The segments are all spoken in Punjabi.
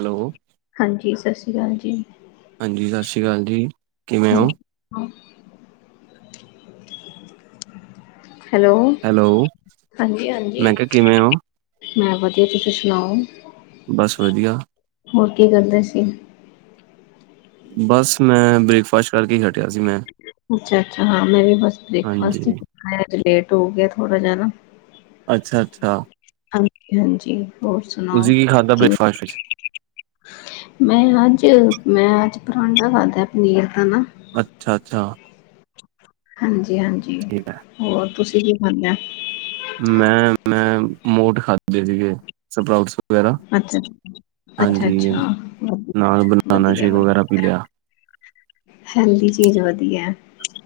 ਹੈਲੋ ਹਾਂਜੀ ਸਸ ਸ੍ਰੀ ਕਾਲ ਜੀ। ਹਾਂਜੀ ਸਸ ਸ੍ਰੀ ਕਾਲ ਜੀ। ਕਿਵੇਂ ਹੋ [unintelligible] ਹੈਲੋ, ਹੈਲੋ ਹਾਂਜੀ-ਹਾਂਜੀ। ਮੈਂ ਕਿਹਾ ਕਿਵੇਂ ਹੋ ਮੈਂ ਵਧੀਆ ਤੁਸੀਂ ਸੁਣਾਓ। ਬਸ ਵਧੀਆ। ਹੋਰ ਕੀ ਕਰਦੇ ਸੀ। ਬਸ ਮੈਂ ਬ੍ਰੇਕਫਾਸਟ ਕਰਕੇ ਹਟਿਆ ਸੀ ਮੈਂ। ਅੱਛਾ-ਅੱਛਾ ਹਾਂ ਮੈਂ ਵੀ ਬਸ ਬ੍ਰੇਕਫਾਸਟ ਹੀ ਹਾਂਜੀ ਕੀਤਾ ਅੱਜ ਲੇਟ ਹੋ ਗਿਆ ਥੋੜਾ ਜਾ ਨਾ। ਅੱਛਾ-ਅੱਛਾ ਹਾਂਜੀ-ਹਾਂਜੀ ਹੋਰ ਸੁਣਾਓ ਕੀ ਖਾਧਾ ਕਿਵੇਂ ਬ੍ਰੇਕਫਾਸਟ ਵਿੱਚ [inaudible] ਮੈਂ ਅੱਜ ਮੈਂ ਅੱਜ ਪਰਾਂਠਾ ਖਾਧਾ ਪਨੀਰ ਦਾ ਨਾ। ਅੱਛਾ-ਅੱਛਾ ਹਾਂਜੀ-ਹਾਂਜੀ ਠੀਕ ਹੈ ਹੋਰ ਤੁਸੀਂ ਕੀ ਖਾਦਾ। ਮੈਂ-ਮੈਂ ਮੋਠ ਖਾਧੇ ਸੀਗੇ ਸਪਰਾਡਸ ਵਗੈਰਾ ਅੱਛਾ ਅੱਛਾ ਹਾਂਜੀ ਅੱਛਾ ਨਾਲ ਵਧੀਆ ਬਨਾਨਾ ਵਧੀਆ ਸ਼ੇਕ ਵਧੀਆ, ਵਗੈਰਾ ਪੀ ਲਿਆ। ਹੈਲਦੀ ਚੀਜ਼ ਵਧੀਆ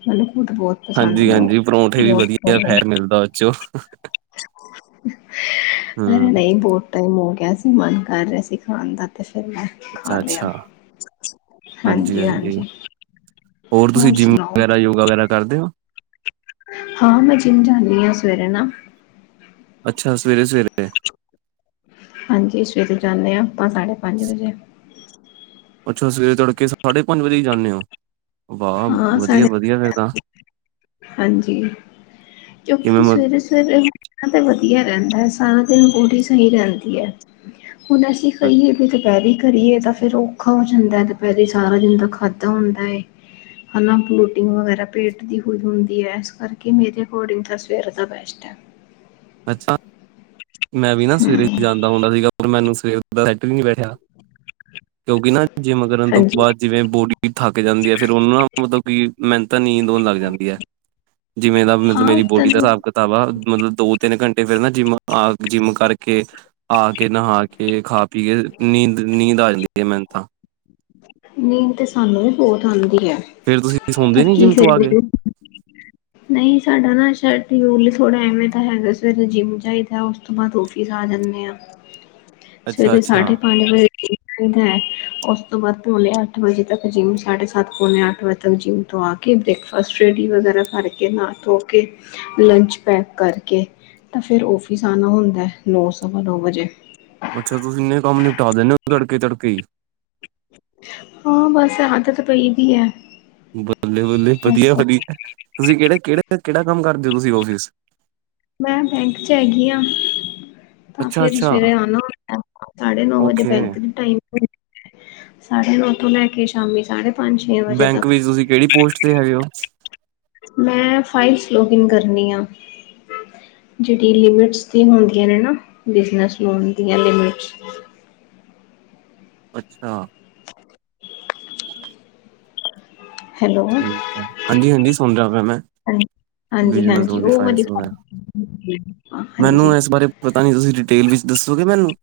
ਮਤਲਬ ਤ ਬਹੁਤ ਪਸੰਦ ਹਾਂਜੀ ਨੇ ਉਹ ਹਾਂਜੀ ਪਰੌਂਠੇ ਵੀ ਮੋਠ ਵਧੀਆ ਛੋਲੇ ਫੈਟ ਮਿਲਦਾ ਉਦੇ ਚੋ। ਹਮ ਨਹੀਂ ਬਹੁਤ ਟਾਈਮ ਹੋ ਗਿਆ ਸੀ ਮਨ ਕਰ ਰਿਹਾ ਸੀ ਖਾਣ ਦਾ ਤੇ ਫੇਰ ਮੈਂ ਖਾ ਲਿਆ ਅੱਛਾ-ਅੱਛਾ ਹਾਂਜੀ ਹਾਂਜੀ-ਹਾਂਜੀ ਹਾਂਜੀ ਹੋਰ ਤੁਸੀਂ ਹੋਰ ਜਿੰਮ ਸੁਣਾਓ ਵਗੈਰਾ, ਯੋਗਾ ਵਗੈਰਾ ਕਰਦੇ ਹੋ? ਹਾਂ ਮੈਂ ਜਿਮ ਜਾਨੀ ਹਾਂ ਸਵੇਰੇ ਨਾ। ਅੱਛਾ ਸਵੇਰੇ-ਸਵੇਰੇ। ਹਾਂਜੀ ਸਵੇਰੇ ਜਾਂਦੇ ਹਾਂ ਆਪਾਂ ਸਾਢੇ ਪੰਜ ਵਜੇ। ਅੱਛਾ ਸਵੇਰੇ ਤੜਕੇ ਸਾਢੇ ਪੰਜ ਵਜੇ ਜਾਂਦੇ ਹੋ ਵਾਹ ਹਾਂ ਸਾਢੇ ਵਧੀਆ-ਵਧੀਆ ਫੇਰ ਤਾ। ਹਾਂਜੀ ਕਿਵੇਂ ਕਿਊਂਕਿ ਮ ਸਵੇਰੇ-ਸਵੇਰੇ ਇਹ ਤੇ ਵਧੀਆ ਰਹਿੰਦਾ ਸਾਰਾ ਦਿਨ ਬੋਡੀ ਸਹੀ ਰਹਿੰਦੀ ਹੈ। ਹੁਣ ਅਸੀਂ ਕਹੀਏ ਵੀ ਦੁਪਹਿਰੇ ਕਰੀਏ ਤਾਂ ਫੇਰ ਔਖਾ ਹੋ ਜਾਂਦਾ ਹੈ ਸਾਰੇ ਦਿਨ ਦਾ ਖਾਧਾ ਹੁੰਦਾ ਹੈ। ਹਨਾ ਫਲੋਟਿੰਗ ਵਗੈਰਾ ਪੇਟ ਦੀ। ਹੁੰਦੀ ਹੈ ਇਸ ਕਰਕੇ ਮੇਰੇ ਅਕੋਡਿੰਗ ਤਾਂ ਸਵੇਰੇ ਦਾ ਬੈਸਟ ਹੈ। ਅੱਛਾ ਮੈਂ ਵੀ ਨਾ ਸਵੇਰੇ ਹੀ ਜਾਂਦਾ ਹੁੰਦਾ ਸੀਗਾ ਪਰ ਮੈਨੂੰ ਸਵੇਰ [unintelligible] ਬੈਠਿਆ ਕਿਉਂਕਿ ਨਾ ਜਿੰਮ ਕਰਨ ਤੋਂ ਹਾਂਜੀ ਬਾਦ ਜਿਵੇਂ ਬੋਡੀ ਥੱਕ ਜਾਂਦੀ ਹੈ ਫੇਰ ਉਹਨਾਂ ਨਾਲ ਮਤਲਬ ਕਿ ਮੈਨ ਤਾਂ ਨੀਂਦ ਲੱਗ ਜਾਂਦੀ ਹੈ ਜਿਵੇਂ ਦਾ ਮਤਲਬ ਹਾਂ ਮੇਰੀ ਤਾਂ ਬੋਡੀ ਦਾ ਹਿਸਾਬ ਕਿਤਾਬ ਆ ਮਤਲਬ ਦੋ ਤਿੰਨ ਘੰਟੇ ਫੇਿਰ ਨਾ ਜਿੰਮ ਆ ਜਿੰਮ ਕਰਕੇ ਆ ਕੇ ਨਹਾ ਕੇ ਖਾ ਪੀ ਕੇ ਨੀਂਦ, ਨੀਂਦ ਆ ਜਾਂਦੀ ਹੈ ਮੈਨ ਤਾਂ। ਨੀਂਦ ਤੇ ਸਾਨੂੰ ਵੀ ਬੋਹਤ ਆਉਂਦੀ ਆ ਫਿਰ ਤੁਸੀਂ ਸੌਦੇ ਪਰ ਨੀ ਕੀ ਜਿੰਮ ਤੋਂ ਆ ਕੇ ਕਰੀਏ। ਨਹੀਂ ਸਾਡਾ ਨਾ ਸ਼ਾਇਲ ਥੋੜਾ ਐਵੇਂ ਤਾਂ ਹੈਗਾ ਸਵੇਰੇ ਜਿੰਮ ਜਾਈਦਾ ਉਸ ਤੋ ਬਾਦ ਔਫਿਸ ਆ ਜਾਨੇ ਆਂ। [inaudible] ਸਵੇਰੇ ਅੱਛਾ ਸਾਡੇ ਪਾੰਜ ਵਜੇ [inaudible] ਦਾ ਐ ਓਸ ਤੋ ਬਾਦ ਪੌਨੇ ਅੱਠ ਵਜੇ ਤਕ ਜਿੰਮ, ਸਾਡੇ ਸਾੱਤ ਪੌਨੇ ਅੱਠ ਵਜੇ ਤਕ ਜਿੰਮ ਤੋ ਆ ਕੇ ਕੇ ਬ੍ਰੇਕਫਾਸਟ ਰੇਡੀ ਵਗੈਰਾ ਕਾਰਕੇ, ਨਾ ਧੋ ਕੇ ਲੰਚ ਪੈਕ ਕਾਰਕੇ ਤਾ ਫੇਰ ਔਫਿੱਸ ਆਨਾ ਹੁੰਦੈ ਨੌ ਸਵਾ ਨੌ ਵਜੇ। ਅੱਛਾ ਤੁਸੀਂ ਇੰਨੇ ਕਾੰਮ ਨਿਪਟਾ ਦੇਨੇ ਓ ਤੜਕੇ-ਤੜਕੇ ਈ। ਹਾਂ ਬਾਸ ਆਦਤ ਪਈ ਦੀ ਐ। ਬੱਲੇ-ਬੱਲੇ, ਵਧੀਆ-ਵਧੀਆ ਤੂਸੀ ਕੇੜੇ, ਕੇੜੇ, ਕੈੜਾ ਕਾੰਮ ਕਰਦੇ ਓ ਤੂਸੀ ਔਫਿੱਸ? ਮੈਂ ਬੈਂਕ ਚ ਹੈਗੀ ਆਂ। ਤਾਂ ਅੱਛਾ ਫੇਰ ਅੱਛਾ ਸਵੇਰੇ ਆਨਾ ਹੋਂਦੇ, ਸਾਡੇ ਨੌ ਵਜੇ ਓਕੇ ਬੈਂਕ ਦੀ ਟਾਈਮ [inaudible] ਸਾਡੇ ਨੌ ਤੋਂ ਲੈ ਕੇ ਸ਼ਾਮੀ ਸਾਡੇ ਬੈਂਕ ਵਿੱਚ ਤੂਸੀ ਕੈੜੀ ਪੋਸਟ ਤੇ ਹੈਗੇ ਓ? ਮੈਂ ਫਾਈਲਸ ਲੌਗਿਨ ਕਰਨੀ ਆਂ। ਜੇੜੀ ਲਿਮਿਟਸ ਦੀ ਹੋਨਦੀਆਂ ਨੇ ਨਾ, ਬਿਜਨਸ ਲੋਨ ਦੀਆਂ ਲਿਮਿਟਸ ਅੱਛਾ। ਹੈਲੋ ਠੀਕੈ, ਹਾਂਜੀ-ਹਾਂਜੀ ਸੂਨ ਰੇਆ ਪੈ ਮੈਂ। ਹਾਂਜੀ, ਬਿਜਨਸ ਹਾਂਜੀ ਲੋਨ ਦੀ ਓ ਵਾਲੀ ਫਾਈਲਸ ਵਗੈਰਾ [inaudible] ਹਾਂਜੀ। ਮੈਨੂੰ ਇਸ ਬਾਰੇ ਪਤਾ ਨੀ ਤੂਸੀ ਡਿਟੇਲ ਵਿੱਚ ਦੱਸੋਗੇ ਮੈਨੂੰ,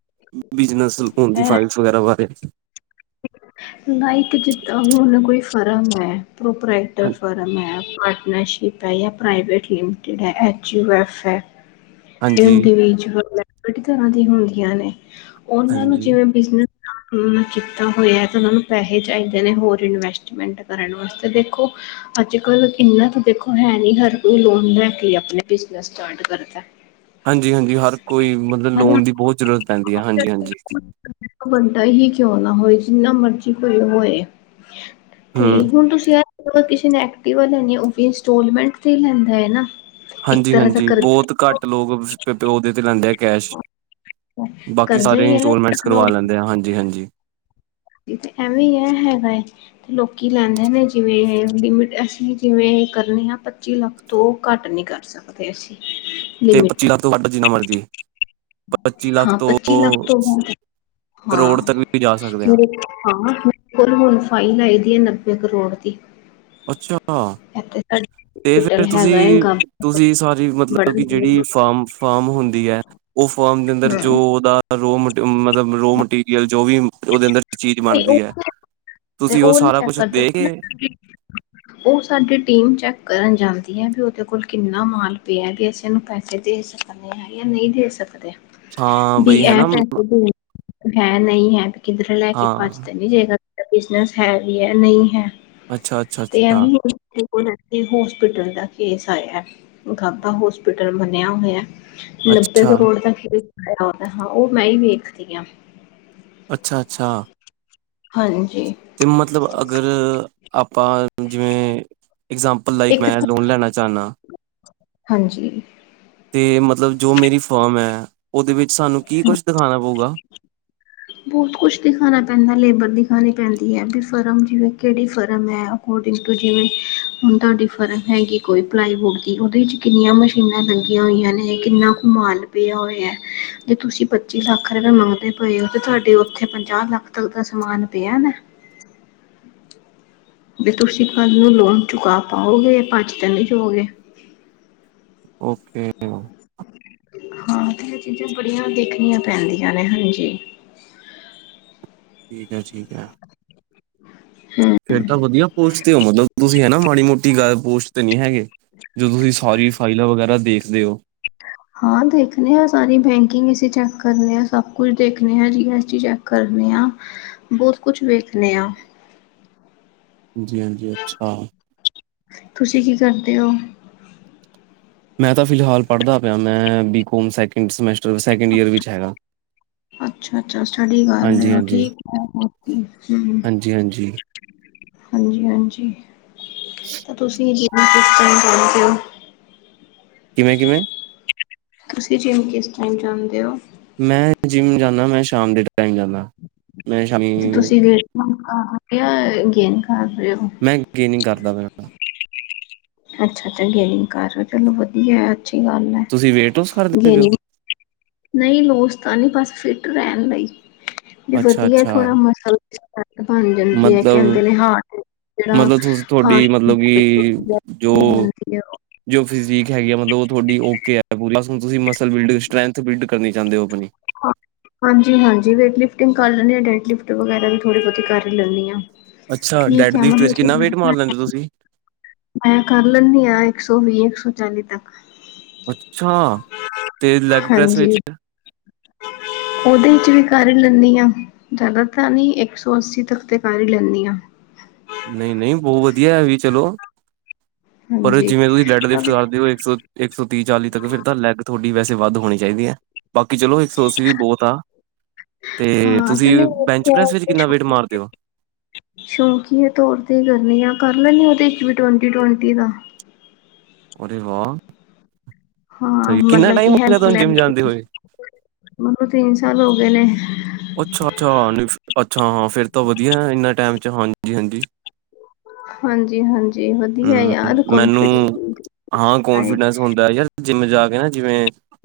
ਬਿਜਨਸ ਲੋਨ ਦੀ ਫਾਈਲਸ ਵਗੈਰਾ ਬਾਰੇ? ਨਾ ਇੱਕ ਜਿੱਦਾ ਹੂਨ ਕੋਈ ਫਰਮ ਐ ਪ੍ਰੋਪਰਾਈਟਰ ਹਾਂ- ਫਰਮ ਹੈ ਪਾਰਟਨਰਸੀ਼ਪ ਪੈਆ ਪ੍ਰਾਈਵੇਟ ਲਿਮਿਟਿਡ ਹੈ, ਐਚ ਯੂ ਐਫ ਹੈ, ਹਾਂਜੀ ਇੰਡੀਵਿਜ਼ੂਅਲ ਐ ਬੜੀ ਤਰਾਂ ਦੀ ਹੁੰਦੀਆਂ ਨੇ, ਓਨਾਂ ਨੂੰ ਹਾਂਜੀ ਜਿਵੇਂ ਬਿਜਨਸ ਸਟਾਰਟ ਹੋਨ ਵਿੱਚ। ਤਾਂ ਹੋਏਆ ਤਾਂ ਓਨਾਂ ਨੂੰ ਪੈਹੇ ਚਾਈਦੇ ਨੇ ਹੋਰ ਇਨਵੈਸਟਮੈਂਟ ਕਰਨ ਵਾਸਤੇ ਦੇਖੋ ਅਜ-ਕਲ ਕਿੰਨਾ ਤਾਂ ਦੇਖੋ ਹੈ ਨੀ ਹਰ ਕੋਈ ਲੋਨ ਲੈ ਕੇ ਈ ਅਪਨੇ ਬਿਜਨਸ ਸਟਾਰਟ ਕਰ [inaudible] ਹਾਂਜੀ, ਹਾਂਜੀ ਹਰ ਕੋਈ ਮਤਲਬ ਲੋਨ ਦੀ ਬੋਤ ਜ਼ਰੂਰਤ ਪੈਂਦੀ ਐ ਹਾਂਜੀ, ਹਾਂਜੀ। [unintelligible] ਬੰਦਾ ਹੀ ਕਿਉਂ ਨਾ ਹੋਏ ਜਿੰਨਾ ਮਰਜੀ ਕੋਈ ਹੋਏ ਤੇ ਹਮ ਹੁਨ ਤੁਸੀ ਐ [unintelligible] ਕਿਸੇ ਨੇ ਐਕਟਿਵਾ ਲੇਨੀ ਏ ਓ ਵੀ ਇੰਸਟੋਾਲਮੈਂਟ ਤੇ ਈ ਲੈਂਦਾ ਏ ਨਾ। ਇੱਕ ਹਾਂਜੀ, ਤਰ੍ਹਾਂ ਦਾ ਹਾਂਜੀ ਬੋਤ ਕਰਜ਼ਾ ਘਾੱਟ ਲੋਗ [unintelligible] ਤੇ ਲੈਂਦੈ। ਕੈਸ਼, ਬਾਕੀ ਕਰਜ਼ਾ ਸਾਰੇ ਹੀ ਹੈ ਇੰਸਟੋਲਮੈਂਟਸ ਨਾ ਕਰਵਾ ਲੈਂਦੇ ਆ ਹਾਂਜੀ, ਹਾਂਜੀ। ਤੇ ਐਵੇਂ ਈ ਐ ਹੈਗਾਏ। ਲੋਕੀ ਲੈਂਦੇ ਨੇ ਜਿਵੇਂ ਏ ਲਿਮਿਟ ਅਸੀ ਜਿਵੇਂ ਏ ਕਰਨੇ ਆ ਪੱਚੀ ਲਾੱਖ ਤੋ ਘਾੱਟ ਨੀ ਕਾਰ ਸਕਦੇ ਅਸੀ। ਤੇ ਪੱਚੀ ਲਾੱਖ ਤੋ ਵੱਡ ਜਿੰਨਾ ਮਰਜੀ? ਹਾਂ ਪੱਚੀ ਲਾੱਖ ਤੋਂ ਹਾਂ ਕਰੋੜ ਤੱਕ ਵੀ ਜਾ ਸਕਦੇ ਹਾਂ ਮੇਰੇ ਹਾਂ [unintelligible] ਫਾਈਲ ਆਈ ਦੀ ਐ ਨੱਬੇ ਕਰੋੜ ਦੀ। ਅੱਛਾ। ਐਥੇ ਤਾ [unintelligible] ਤੇ ਫੇਰ ਤੂਸੀ, ਤੂਸੀ ਸਾਰੀ ਮਤਲਬ ਕਿ ਜੇੜੀ ਬੜਾ ਫਾਮਫ ਫਾਮ ਹੁੰਦੀ ਐ, ਓ ਫਾਮ ਦੇ ਅੰਦਰ ਜੋ ਓਦਾ ਰੋ ਮ, ਮਤਲਬ ਰੋ ਮਟੀਰੀਅਲ, ਜੋ ਵੀ ਓਦੇ ਅੰਦਰ ਚੀਜ ਤੇ ਉਹ ਬਾਨਦੀ ਐ, ਤੂਸੀ ਓ ਸਾਰਾ ਕੁੱਛ ਦੇ ਕੇ ਜੀ। ਓ ਸਾਡੀ ਟੀਮ ਚੈੱਕ ਕਰਨ ਜਾਂਦੀ ਐ, ਬਈ ਓਦੇ ਕੋਲ ਕਿੰਨਾ ਮਾਲ ਪੇਆ, ਤੇ ਅਸੀ ਐਨੂੰ ਪੈਸੇ ਦੇ ਸਕਨ। [unintelligible] ਨਈ ਦੇ ਸਕਦੇ, ਹਾਂ ਬੀ ਬਈ ਐ ਹਨਾ ਪੈਸੇ ਦੇਨ ਹੈ, ਨਈ ਹੈ, ਕਿੱਦਰੇ ਲੈ ਕੇ ਹਾਂ ਜੇ ਏਦਾ ਬਿਜਨਸ ਹੈ ਵੀ ਹੈ, ਨਹੀ ਹੈ ਅੱਛਾ ਅੱਛਾ ਤੇ ਐਂਵੇ ਅੱਛਾ ਈ [inaudible] ਹੂਨ ਐਥੇ ਹੋਸਪਿਟਲ ਦਾ ਕੇਸ ਆਏਆ, ਗਾਬਾ ਹੋਸਪਿਟਲ ਮਨੇਆ ਹੋਏਆ ਨੱਬੇ ਅੱਛਾ ਕਰੋੜ ਦਾ ਖੇਸ ਪਾਏਆ ਹੋਏਆ, ਹਾਂ ਓ ਮੈਂ ਈ ਵੇਖਦੀ ਆਂ। ਅੱਛਾ-ਅੱਛਾ ਹਾਂਜੀ ਅਤੇ ਮਤਲਬ ਅਗਰ ਆਪਾਂ ਜਿਵੇਂ ਇਗਜਾਮਪਲ ਲਾਇਕ ਇੱਕ ਮੈਂ ਤਾਂ- ਲੋਨ ਲੈਣਾ ਚਾਨਾ ਹਾਂਜੀ ਤੇ ਮਤਲਬ ਜੋ ਮੇਰੀ ਫਰਮ ਹੈ ਉਹਦੇ ਵਿੱਚ ਸਾਨੂੰ ਕੀ ਕੁਛ ਦਿਖਾਣਾ ਪਊਗਾ। ਬਹੁਤ ਕੁਛ ਦਿਖਾਣਾ ਪੈਂਦਾ ਲੇਬਰ ਦਿਖਾਣੀ ਪੈਂਦੀ ਹੈ ਵੀ ਫਰਮ ਜਿਵੇਂ ਕਿਹੜੀ ਫਰਮ ਹੈ। ਅਕੋਰਡਿੰਗ ਟੂ ਜਿਵੇਂ ਹੁਣ ਤੁਹਾਡੀ ਫਰਸ ਹੈਗੀ ਕੋਈ ਪਲਾਈਵੁਡ ਦੀ ਉਹਦੇ ਵਿੱਚ ਕਿੰਨੀਆ ਮ ਕਿੰਨੀਆਂ ਲੱਗੀਆ ਹੋਈਆ ਨੇ, ਕਿੰਨਾ ਕੁ ਮਾਲ ਪਿਆ ਹੋਇਆ ਜੇ ਤੁਸੀਂ ਪੱਚੀ ਲੱਖ ਰੁਪਏ ਮੰਗਦੇ ਪਏ ਹੋ। ਤੇ ਤੁਹਾਡੇ ਉੱਥੇ ਪੰਜਾਹ ਲੱਖ ਤੱਕ ਦਾ ਸਮਾਨ ਪਿਆ ਦਾ? ਬਈ ਤੁਸੀਂ ਕੱਲ ਨੂੰ ਲੌਨ ਚੁਕਾ ਪਾਓਗੇ, ਭੱਜ ਤੇ ਨੀ ਜਾਉਗੇ। ਓਕੇ। ਹਾਂ, ਤੇ ਇਹ ਚੀਜ਼ਾਂ ਬੜੀਆਂ ਦੇਖਣੀਆਂ ਪੈਂਦੀਆਂ ਨੇ ਹਾਂਜੀ। ਠੀਕ ਹੈ, ਠੀਕ ਹੈ। ਹਾਂ। ਫੇਰ ਤਾ ਵਧੀਆ ਪੋਸਟ ਤੇ ਹੋ ਮਤਲਬ ਤੁਸੀਂ ਹੈਨਾ ਮਾੜੀ ਮੋਟੀ ਗੱਲ ਪੋਸਟ ਤੇ ਨੀ ਹੈਗੇ। ਜੋ ਤੁਸੀ ਸਾਰੀ ਫਾਈਲਾਂ ਵਗੈਰਾ ਦੇਖਦੇ ਹੋ। ਹਾਂ ਦੇਖਨੇ ਆ ਸਾਰੀ ਬੈਂਕਿੰਗ ਅਸੀ ਚੈੱਕ ਕਰਨੇ ਆ ਸਭ ਕੁਛ ਦੇਖਨੇ ਹਾਂ ਜੀ ਐਸ ਚੀਜ਼ ਹੈ। ਕਰਨੇ ਆ, ਬਹੁਤ ਕੁਛ ਵੇਖਨੇ ਆ। ਜੀ, ਹਾਂਜੀ ਅੱਛਾ। ਤੁਸੀਂ ਕੀ ਕਰਦੇ ਓ? ਮੈਂ ਤਾਂ ਫਿਲਹਾਲ ਪੜ੍ਹਦਾ ਪਿਆ ਮੈਂ BCom second semester, second year ਵਿੱਚ ਹੈਗਾ। ਅੱਛਾ-ਅੱਛਾ ਸਟੱਡੀ ਕਰ ਰਹੇ ਹਾਂਜੀ ਹੋ ਠੀਕ ਹੈ ਹੋਰ ਕੀ ਹੂੰ। ਜੀ, ਹਾਂਜੀ। ਹਾਂਜੀ-ਹਾਂਜੀ, ਤੁਸੀਂ ਜੀ ਕੀ [unintelligible] ਕਿਵੇਂ-ਕਿਵੇਂ? ਤੁਸੀਂ ਜਿਮ ਕਿਸ ਟਾਈਮ ਜਾਂਦੇ ਹੋ? ਮੈਂ ਜਿੰਮ ਜਾਨਾ ਮੈਂ ਸ਼ਾਮ ਦੇ ਟਾਈਮ ਜਾਨਾ। ਤੇ ਤੁਸੀਂ ਵੇਟ ਕਿ [unintelligible] ਗੇਨ ਕਰ ਰਹੇ ਹੋ? ਟਰੇਨਿੰਗ ਕਰਦਾ ਪਿਆ। ਅੱਛਾ-ਅੱਛਾ ਗੇਨਿਗ ਕਰ ਚਲੋ ਵਧੀਆ ਅੱਛੀ ਗੱਲ ਐ ਤੁਸੀਂ ਵੇਟ ਲੋਸ ਕਰਦੇ ਪਏ ਗੇਨਿਗ ਹੋ ਨਹੀਂ ਲੋੋਸ ਤਾਂ ਨੀ ਬਸ ਫਿਟ ਰਹਿਣ ਲਈ ਵੀ ਅੱਛਾ ਵਧੀਆ ਅੱਛਾ ਥੋੜ੍ਹਾ ਮਸਲ [unintelligible] ਬਣ ਜਾਂਦੀ ਏ, ਮਤਲਬ ਕਹਿੰਦੇ ਨੇ ਹਾਟ ਮਤਲਬ ਤੁਸੀ ਤੁਹਾਡੀ ਮਤਲਬ ਕਿ ਜੋ ਜੋ ਫਿਜੀ਼ਕ ਹੈਗੀ ਆ ਮਤਲਬ ਉਹ ਤੁਹਾਡੀ ਓਕੇ ਹੈ ਪੂਰੀ ਅਸਲ ਤੁਸੀਂ ਮਸਲ ਬਿਲਡ ਸਟਰ੍ਰੈਂਥ ਬਿਲਡ ਕਰਨੀ ਚਾਹੁੰਦੇ ਹੋ ਆਪਣੀ। ਹਾਂਜੀ-ਹਾਂਜੀ ਵੇਟ ਲਿਫਟਿੰਗ ਕਰ ਲੈਂਨੀ ਆ ਡੇਟ ਲਿਫਟ ਵਗੈਰਾ ਵੀ ਥੋੜ੍ਹੀ ਬਹੁਤੀ ਕਰ ਲੈਂਨੀ ਹਾਂ। ਅੱਛਾ ਠੀਕ ਡੈਡ ਹੈ ਲਿਫਟ ਵਿੱਚ ਮਤਲਬ ਕਿੰਨਾ ਵੇਟ ਮਾਰ ਕਿ ਲੈਂਦੇ ਹੋ ਤੁਸੀਂ? ਮੈਂ ਕਰ ਲੈਂਣੀ ਆਂ ਇੱਕ ਸੌ ਵੀਹ, ਇੱਕ ਸੌ ਚਾਲੀ ਤੱਕ। ਅੱਛਾ। ਤੇ ਲੈਗ ਪ੍ਰੈਸ ਹਾਂਜੀ ਵਿੱਚ ਔਦੇ ਚ ਵੀ ਕਰ ਲਣੀ ਆ। ਜਾਦਾ ਤਾ ਨੀ ਏਕ ਸੌ ਅੱਸੀ ਤੱਕ ਤੇ ਕਰ ਹੀ ਲੈਂਣੀ ਆਂ। ਨਹੀਂ-ਨਹੀਂ ਬੌਹ ਵਧੀਆ ਹੈਵੀ ਚਲੋ ਪਰ ਹਾਂਜੀ ਜਿਵੇਂ ਤੁਸੀਂ ਲੈਡ ਲਿਫਟ ਕਰਦੇ ਹੋ ਇੱਕ ਸੌ ਇੱਕ ਸੌ ਤੀਹ ਚਾਲੀ ਤੱਕ ਫਿਰ ਤਾਂ ਲੈੱਗ ਤੁਹੌਡੀ ਵੈਸੇ ਵੱਧ ਹੋਣੀ ਚਾਹੀਦੀ ਹੈ। ਬਾਕੀ ਚਲੋ ਇੱਕ ਸੌ ਅਸੀ ਵੀ ਬੌਤ ਆ। ਤੇ ਹਾਂ ਤੇ ਤੁਸੀਂ ਨਹੀਂ ਬੈਂਚ ਪ੍ਰੈਸ ਵਿੱਚ ਕਿੰਨਾ ਵੇਟ ਮਾਰਦੇ ਔ? ਸ਼ੌਂਕੀਏ ਤੋਰ ਤੇ ਕਰਨੀ ਆ ਕਰ ਲੈਨੀ ਆ ਉਹਦੇ ਚ ਵੀ ਟਵੰਟੀ- ਟਵੰਟੀ ਦਾ। ਅਰੇ ਵਾਹ! ਹਾਂ ਸਹੀ ਕਿੰਨਾ ਮਤਲਬ ਟਾਈਮ ਕਿ ਹੋ ਗਿਆ ਹੈਲਪ ਤੁਹਾਨੂੰ ਲੈਣ ਜਿੰਮ ਜਾਂਦੇ ਹੋਏ? ਮੈਨੂੰ ਤਿੰਨ ਸਾਲ ਹੋ ਗਏ ਨੇ। ਅੱਛਾ-ਅੱਛਾ, ਅੱਛਾ ਹਾਂ ਫਿਰ ਤਾਂ ਵਧੀਆ ਇਹਨਾ ਟੈਮ ਚ ਹਾਂਜੀ-ਹਾਂਜੀ। ਹਾਂਜੀ ਹਾਂਜੀ ਵਧੀਆ ਹੂੰ, ਯਾਰ ਮੈਨੂੰ ਕਨਫੀਡੈਂਸ ਹਾਂ ਹਾਏ ਕੋਂਫੀਡੈਂਸ ਹੁੰਦਾ ਯਾਰ। ਜਿੰਮ ਜਾ ਕੇ ਨਾ ਜਿਵੇਂ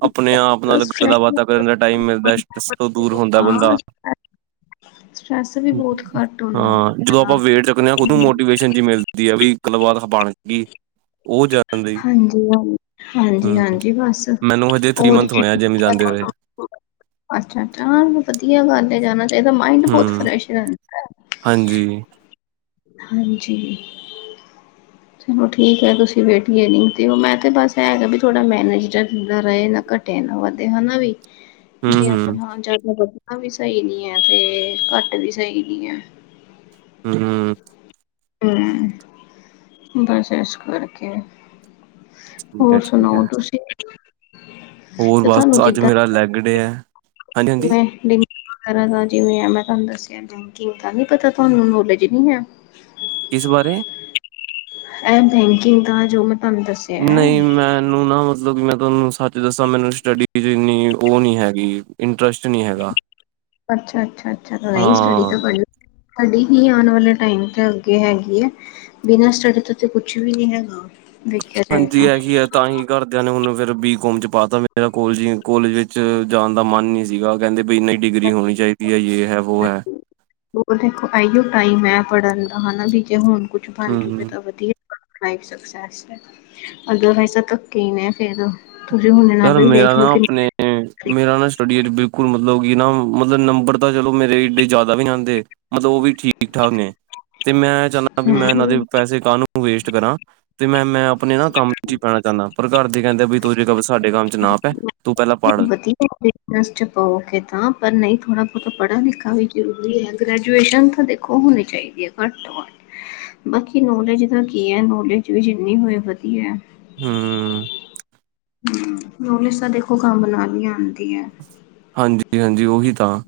ਆਪਣੇ ਆਪ ਨਾਲ ਸਟਰੈਸ ਗੱਲਾਂ-ਬਾਤਾਂ ਕਰਨ ਦਾ ਟਾਈਮ ਮਿਲਦਾ ਆ ਸਟ੍ਰਾਸ ਤੋਂ ਦੂਰ ਹੁੰ ਦਾ ਹਾਂ ਬੰਦਾ। ਸਟਰੈਸ ਵੀ ਬਹੁਤ ਘੱਟ ਹੁੰਦਾ ਹਾਂ, ਬੰਦੇ ਜਦੋਂ ਦਾ ਆਪਾਂ ਵੇਟ ਚਕਨੇ ਆ ਓਦੋ ਹਾਂਜੀ ਮੋਟੀਵੇਸ਼ਨ ਜੀ ਮਿਲ ਦੀ ਆ ਵੀ ਗੱਲ ਬਾਤ ਬਣ ਗਈ ਉਹ ਜਾਣ ਦਈ ਹਾਂਜੀ-ਹਾਂਜੀ ਬਸ ਥ੍ਰੀ ਔਰ ਮੰਥ ਕੀ ਹੋਇਆ ਜਿੰਮ ਜਾਂਦੇ ਹੋਏ [inaudible] ਅੱਛਾ-ਅੱਛਾ ਵਧੀਆ ਗੱਲ ਹੈ ਜਾਣਾ ਚਾਹੀਦਾ ਮਾਇੰਡ ਬੌਤ ਹੂੰ ਫਰੈਸ਼ ਰਹਿੰ ਹਾਂਜੀ। ਹਾਂਜੀ। ਚਲੋ ਠੀਕ ਹੈ ਤੁਸੀਂ ਵੇਟ ਗੇਨਿੰਗ ਤੇ ਉ ਮੈਂ ਤੇ ਬਸ ਐ ਹੈਗਾ ਬਈ ਥੌੜਾ ਮੈਨੇਜ ਰਖਦ ਰਹੇ ਨਾ ਘੱ ਤੇ ਨ ਵਧੇ ਹੈਨਾ ਵੀ। [inaudible] ਵੀ ਅਪਣਾ ਜਾਦਾ ਵਧਣਾ ਵੀ ਸਹੀ ਨੀ ਹੈ ਤੇ ਘੱਟ ਵੀ ਸਹੀ ਨੀ ਹੈ। ਹਾਂ ਹੂੰ, ਬਸ ਐਸ ਕਰਕੇ। ਠੀਕ ਹੋਰ ਐ, ਠੀਕ ਐ। ਸੁਣਾਓ ਤੁਸੀਂ? ਹੋਰ ਤੇ ਬਸ ਤੁਹਾਨੂੰ ਤ ਅੱਜ ਜਿੱਦਾਂ ਮੇਰਾ ਲੈਗ ਡੇ ਹੈ। ਮੈਂ [unintelligible] ਤਰਾਂ ਦਾ ਜਿਵੇਂ ਐ ਮੈਂ ਤਾਨ ਦੱਸਿਆ ਬੈਂਕਿੰਗ ਦਾ ਨੀ ਪਤਾ ਤੁਹਾਨੂੰ ਨੋਲੇਜ ਨੀ ਹੈ। ਕਿਸ ਬਾਰੇ? ਐ ਬੈਂਕਿੰਗ ਦਾ ਜੋ ਮੈਂ ਤੁਹਾਨੂੰ ਦੱਸਿਆ ਹੈ ਨਹੀਂ ਮੈਨੂੰ ਨਾ ਮਤਲਬ ਮੈ ਤੁਹਾਨੂੰ ਸੱਚ ਦੱਸਾਂ ਮੈਨੂੰ ਸਟੱਡੀ ਚ ਇੰਨੀ ਔ ਨੀ ਹੈਗੀ ਇੰਟਰਸਟ ਨੀ ਹੈਗਾ। ਅੱਛਾ-ਅੱਛਾ, ਅੱਛਾ ਨਹੀ ਸਟੱਡੀ ਹਾਂ ਤਾ ਪੜੀ ਟਡੀ ਹੀ ਆਣ ਵਾਲੇ ਟਾਈਮ ਤ ਅੱਗੇ ਹੈਗੀ ਏ। ਬਿਨਾਂ ਸਟਡੀ ਤੋਂ ਤੇ ਕੁਛ ਵੀ ਨੀ ਹੈਗਾ। ਵੇਖਿਆ ਜਾਏ ਹਾਂਜੀ, ਤਾਂ ਐਹੀ ਹੈ। ਤਾਂਹੀ ਘਰਦਿਆਂ ਨੇ ਉਨੂੰ ਫਿਰ ਬੀਕੋਮ ਚ ਪਾਤਾ, ਮੇਰਾ ਕੋਲਜੀ ਕੋਲੇਜ ਵੇਚ ਜਾਣ ਦਾ ਮੱਨ ਨੀ ਸੀਗਾ। ਕੈੰਦੇ ਬਈ ਨਈ ਡਿਗਰੀ ਹੋਣੀ ਚਾਈਦੀ ਹੈ ਯੇ ਹੈ ਵੋ ਹੈ। ਹੋਰ ਦੇਖੋ ਆਈਓ ਟਾਈਮ ਹੈ ਪੜ੍ਹਨ ਦਾ ਹਨਾ ਵੀ ਜੇ ਹੁਣ ਕੁਛ ਬਣ ਜੂਗੈ ਹੂੰ ਤਾਂ ਵਧੀਆ। ਤਾਈ ਸਕਸੈਸ ਐ ਅਦਰਵਾਈਜ਼ ਤਾ ਧੱਕੇ ਈ ਨੇ ਫੇਰ। ਤੁਸੀਂ ਹੁਣੇ ਨਾ ਵੀ ਵੇਖਲੋ ਕਿ ਹੂੰ, ਮੇਰਾ ਨਾ ਸਟੱਡੀ ਏਚ ਬਿਲਕੁਲ ਮਤਲਬ ਕੀ ਨਾ ਮਤਲਬ ਨੰਬਰ ਤਾਂ ਚਲੋ ਮੇਰੇ ਏਡੇ ਜਾਦਾ ਵੀ ਨੀ ਆਂਦੇ। ਮਤਲਬ ਓਹ ਵੀ ਠੀਕ-ਠਾਕ ਨੇ ਤੇ ਮੈਂ ਚਾਹੁੰਣਾ ਬੀ ਮੈਂ ਏਨਾਂ ਦੇ ਹਮ ਪੈਸੇ ਕਾਹਨੂ ਵੇਸਟ ਕਰਾਂ ਤੇ ਮੈਂ, ਮੈਂ ਅਪਣੇ ਨਾ ਕੰਮ ਚ ਹੀ ਪੈਣਾ ਚਾਹਣਾ ਪਰ ਘਰ ਦੇ ਕੈੰਦੇ ਬਈ ਤੂੰ ਜੇ ਕ ਬਸ ਸਾਡੇ ਕੰਮ ਚ ਨਾ ਪੈ। ਤੂੰ ਪਹਿਲਾਂ ਪੜ੍ਹ [unintelligible] ਬਿਜਨਸ ਚ ਪਾਓਗੇ ਤਾਂ ਪਰ ਨਹੀਂ ਥੋੜ੍ਹਾ ਬਹੁਤਾ ਪੜ੍ਹਾ ਲਿਖਾ ਵੀ ਜ਼ਰੂਰੀ ਹੈ ਗ੍ਰੈਜੂਏਸ਼ਨ ਤਾ ਦੇਖੋ ਦਖੋ ਹੋਨੀ ਚਾਹੀਦੀ ਪਰ [inaudible] ਬਾਕੀ ਨੌਲੇਜ ਦਾ ਕੀ ਹੈ ਨੌਲੇਜ ਵੀ ਜਿੰਨੀ ਹੋਈ ਵਧੀਆ। ਹੁ ਨੋਲਿਜ਼ ਤਾਂ ਦੇਖੋ ਕੰਮ ਨਾਲ ਹੀ ਆਂਦੀ ਹੈ। ਹਾਂਜੀ-ਹਾਂਜੀ ਉਹੀ ਤਾ।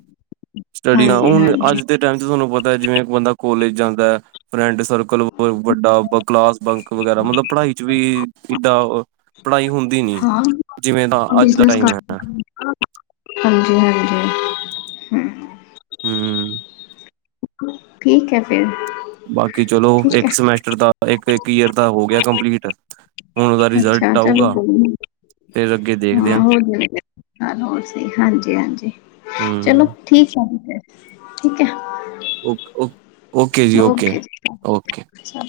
ਸਟੱਡੀ ਆ ਹਾਂਜੀ ਹੁਣ ਹਾਂਜੀ ਅੱਜ ਦੇ ਟਾਈਮ ਚ ਤੁਹਾਨੂੰ ਪਤਾ ਜਿਵੇਂ ਬੰਦਾ ਕੋਲੇਜ ਜਾਂਦਾ ਹੈ ਫਰੈਂਡਸ ਸਰਕਲ ਵ-ਵੱਡਾ ਕਲਾਸ ਬੰਕ ਵਗੈਰਾ ਮਤਲਬ ਪੜ੍ਹਾਈ ਚ ਵੀ ਜ਼ਿੰਦਾ ਅ ਪੜ੍ਹਾਈ ਹੁੰਦ ਹਾਂ, ਬਿਜਨਸ ਕਾਰ ਹੈ [unintelligible] ਹਾਂਜੀ-ਹਾਂਜੀ। [inaudible] ਹੂੰ। ਠੀਕ ਏ ਫੇਰ। ਬਾਕੀ ਚਲੋ, ਏਕ ਸਮੈਸਟਰ ਤਾ ਏਕ-ਏਕ ਈਅਰ ਦਾ ਹੋ ਗੇਆ ਕੰਪਲੀਟ ਹੁਣ ਉਹਦਾ ਅੱਛਾ, ਰਿਜ਼ਲਟ ਚਲੋ ਆਊਗਾ ਕੋਈ ਨੀ। ਫੇਰ ਅੱਗੇ ਦੇਖਦੇ ਹਾਂ, ਹੋਰ ਵਦੀਆ ਕਾੱਲ ਹੋਰ ਸਈ ਹਾਂਜੀ-ਹਾਂਜੀ, ਚਲੋ। ਹੂੰ, ਠੀ [unintelligible] ਠੀਕ ਐ। ਓਕ-ਓਕ ਓਕੇ ਜੀ ਓਕੇ, ਜੀ ਸਤਿ ਓਕੇ। ਸ਼੍ਰੀ ਅਕਾਲ